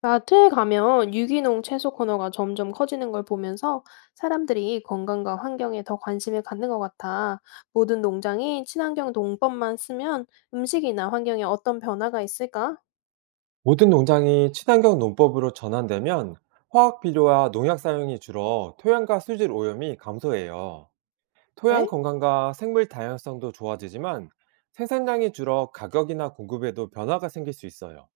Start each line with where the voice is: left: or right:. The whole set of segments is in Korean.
left: 마트에 가면 유기농 채소 코너가 점점 커지는 걸 보면서 사람들이 건강과 환경에 더 관심을 갖는 것 같아. 모든 농장이 친환경 농법만 쓰면 음식이나 환경에 어떤 변화가 있을까?
right: 모든 농장이 친환경 농법으로 전환되면 화학 비료와 농약 사용이 줄어 토양과 수질 오염이 감소해요. 토양
left: 에?
right: 건강과 생물 다양성도 좋아지지만 생산량이 줄어 가격이나 공급에도 변화가 생길 수 있어요.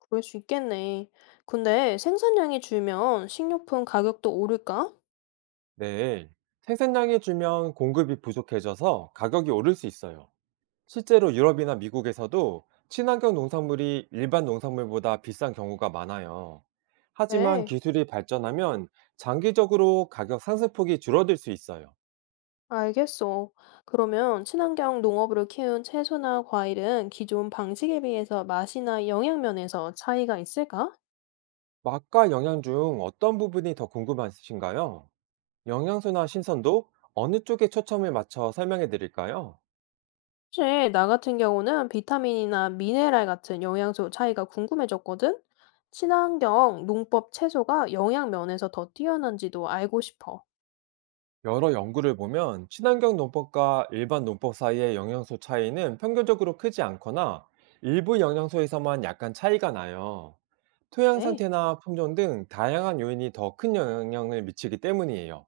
left: 그럴 수 있겠네. 근데 생산량이 줄면 식료품 가격도 오를까?
right: 네. 생산량이 줄면 공급이 부족해져서 가격이 오를 수 있어요. 실제로 유럽이나 미국에서도 친환경 농산물이 일반 농산물보다 비싼 경우가 많아요. 하지만
left: 네,
right: 기술이 발전하면 장기적으로 가격 상승폭이 줄어들 수 있어요.
left: 알겠어. 그러면 친환경 농업으로 키운 채소나 과일은 기존 방식에 비해서 맛이나 영양 면에서 차이가 있을까?
right: 맛과 영양 중 어떤 부분이 더 궁금하신가요? 영양소나 신선도 어느 쪽에 초점을 맞춰 설명해 드릴까요?
left: 사실 나 같은 경우는 비타민이나 미네랄 같은 영양소 차이가 궁금해졌거든? 친환경 농법 채소가 영양 면에서 더 뛰어난지도 알고 싶어.
right: 여러 연구를 보면 친환경 농법과 일반 농법 사이의 영양소 차이는 평균적으로 크지 않거나 일부 영양소에서만 약간 차이가 나요. 토양
left: 네,
right: 상태나 품종 등 다양한 요인이 더 큰 영향을 미치기 때문이에요.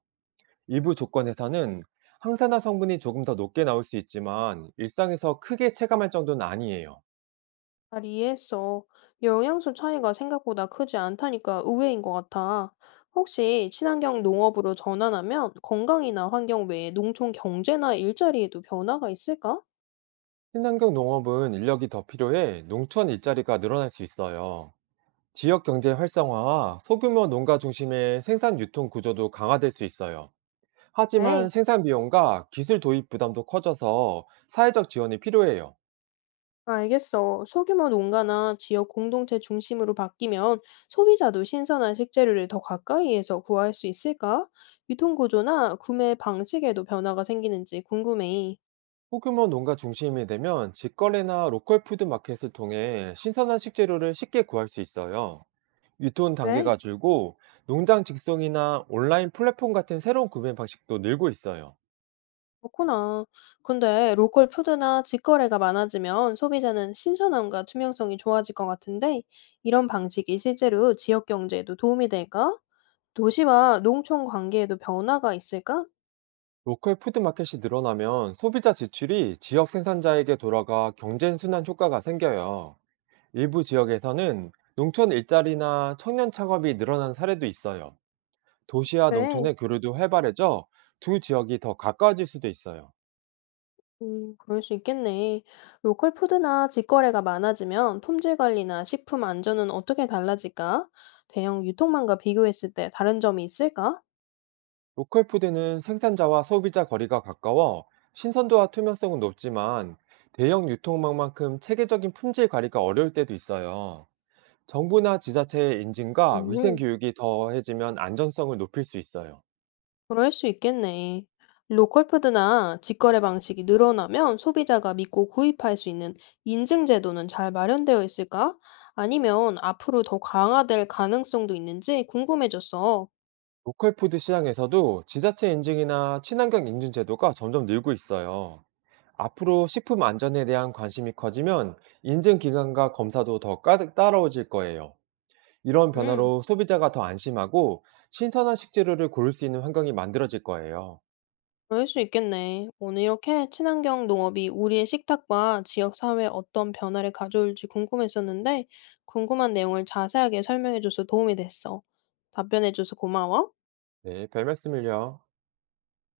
right: 일부 조건에서는 항산화 성분이 조금 더 높게 나올 수 있지만 일상에서 크게 체감할 정도는 아니에요.
left: 잘 이해했어. 영양소 차이가 생각보다 크지 않다니까 의외인 것 같아. 혹시 친환경 농업으로 전환하면 건강이나 환경 외에 농촌 경제나 일자리에도 변화가 있을까?
right: 친환경 농업은 인력이 더 필요해 농촌 일자리가 늘어날 수 있어요. 지역 경제 활성화와 소규모 농가 중심의 생산 유통 구조도 강화될 수 있어요.
left: 네.
right: 하지만 생산 비용과 기술 도입 부담도 커져서 사회적 지원이 필요해요.
left: 알겠어. 소규모 농가나 지역 공동체 중심으로 바뀌면 소비자도 신선한 식재료를 더 가까이에서 구할 수 있을까? 유통 구조나 구매 방식에도 변화가 생기는지 궁금해.
right: 소규모 농가 중심이 되면 직거래나 로컬 푸드 마켓을 통해 신선한 식재료를 쉽게 구할 수 있어요. 유통
left: 네,
right: 단계가 줄고 농장 직송이나 온라인 플랫폼 같은 새로운 구매 방식도 늘고 있어요.
left: 그렇구나. 근데 로컬 푸드나 직거래가 많아지면 소비자는 신선함과 투명성이 좋아질 것 같은데 이런 방식이 실제로 지역 경제에도 도움이 될까? 도시와 농촌 관계에도 변화가 있을까?
right: 로컬 푸드 마켓이 늘어나면 소비자 지출이 지역 생산자에게 돌아가 경쟁 순환 효과가 생겨요. 일부 지역에서는 농촌 일자리나 청년 창업이 늘어난 사례도 있어요. 도시와
left: 그래.
right: 농촌의 교류도 활발해져 두 지역이 더 가까워질 수도 있어요.
left: 그럴 수 있겠네. 로컬 푸드나 직거래가 많아지면 품질 관리나 식품 안전은 어떻게 달라질까? 대형 유통망과 비교했을 때 다른 점이 있을까?
right: 로컬 푸드는 생산자와 소비자 거리가 가까워 신선도와 투명성은 높지만 대형 유통망만큼 체계적인 품질 관리가 어려울 때도 있어요. 정부나 지자체의 인증과 위생
left: 음,
right: 교육이 더해지면 안전성을 높일 수 있어요.
left: 그럴 수 있겠네. 로컬 푸드나 직거래 방식이 늘어나면 소비자가 믿고 구입할 수 있는 인증 제도는 잘 마련되어 있을까? 아니면 앞으로 더 강화될 가능성도 있는지 궁금해졌어.
right: 로컬 푸드 시장에서도 지자체 인증이나 친환경 인증 제도가 점점 늘고 있어요. 앞으로 식품 안전에 대한 관심이 커지면 인증 기관과 검사도 더 까득 따라오질 거예요. 이런
left: 음.
right: 변화로 소비자가 더 안심하고 신선한 식재료를 고를 수 있는 환경이 만들어질 거예요.
left: 그럴 수 있겠네. 오늘 이렇게 친환경 농업이 우리의 식탁과 지역 사회에 어떤 변화를 가져올지 궁금했었는데, 궁금한 내용을 자세하게 설명해줘서 도움이 됐어. 답변해줘서 고마워.
right: 네, 별 말씀을요.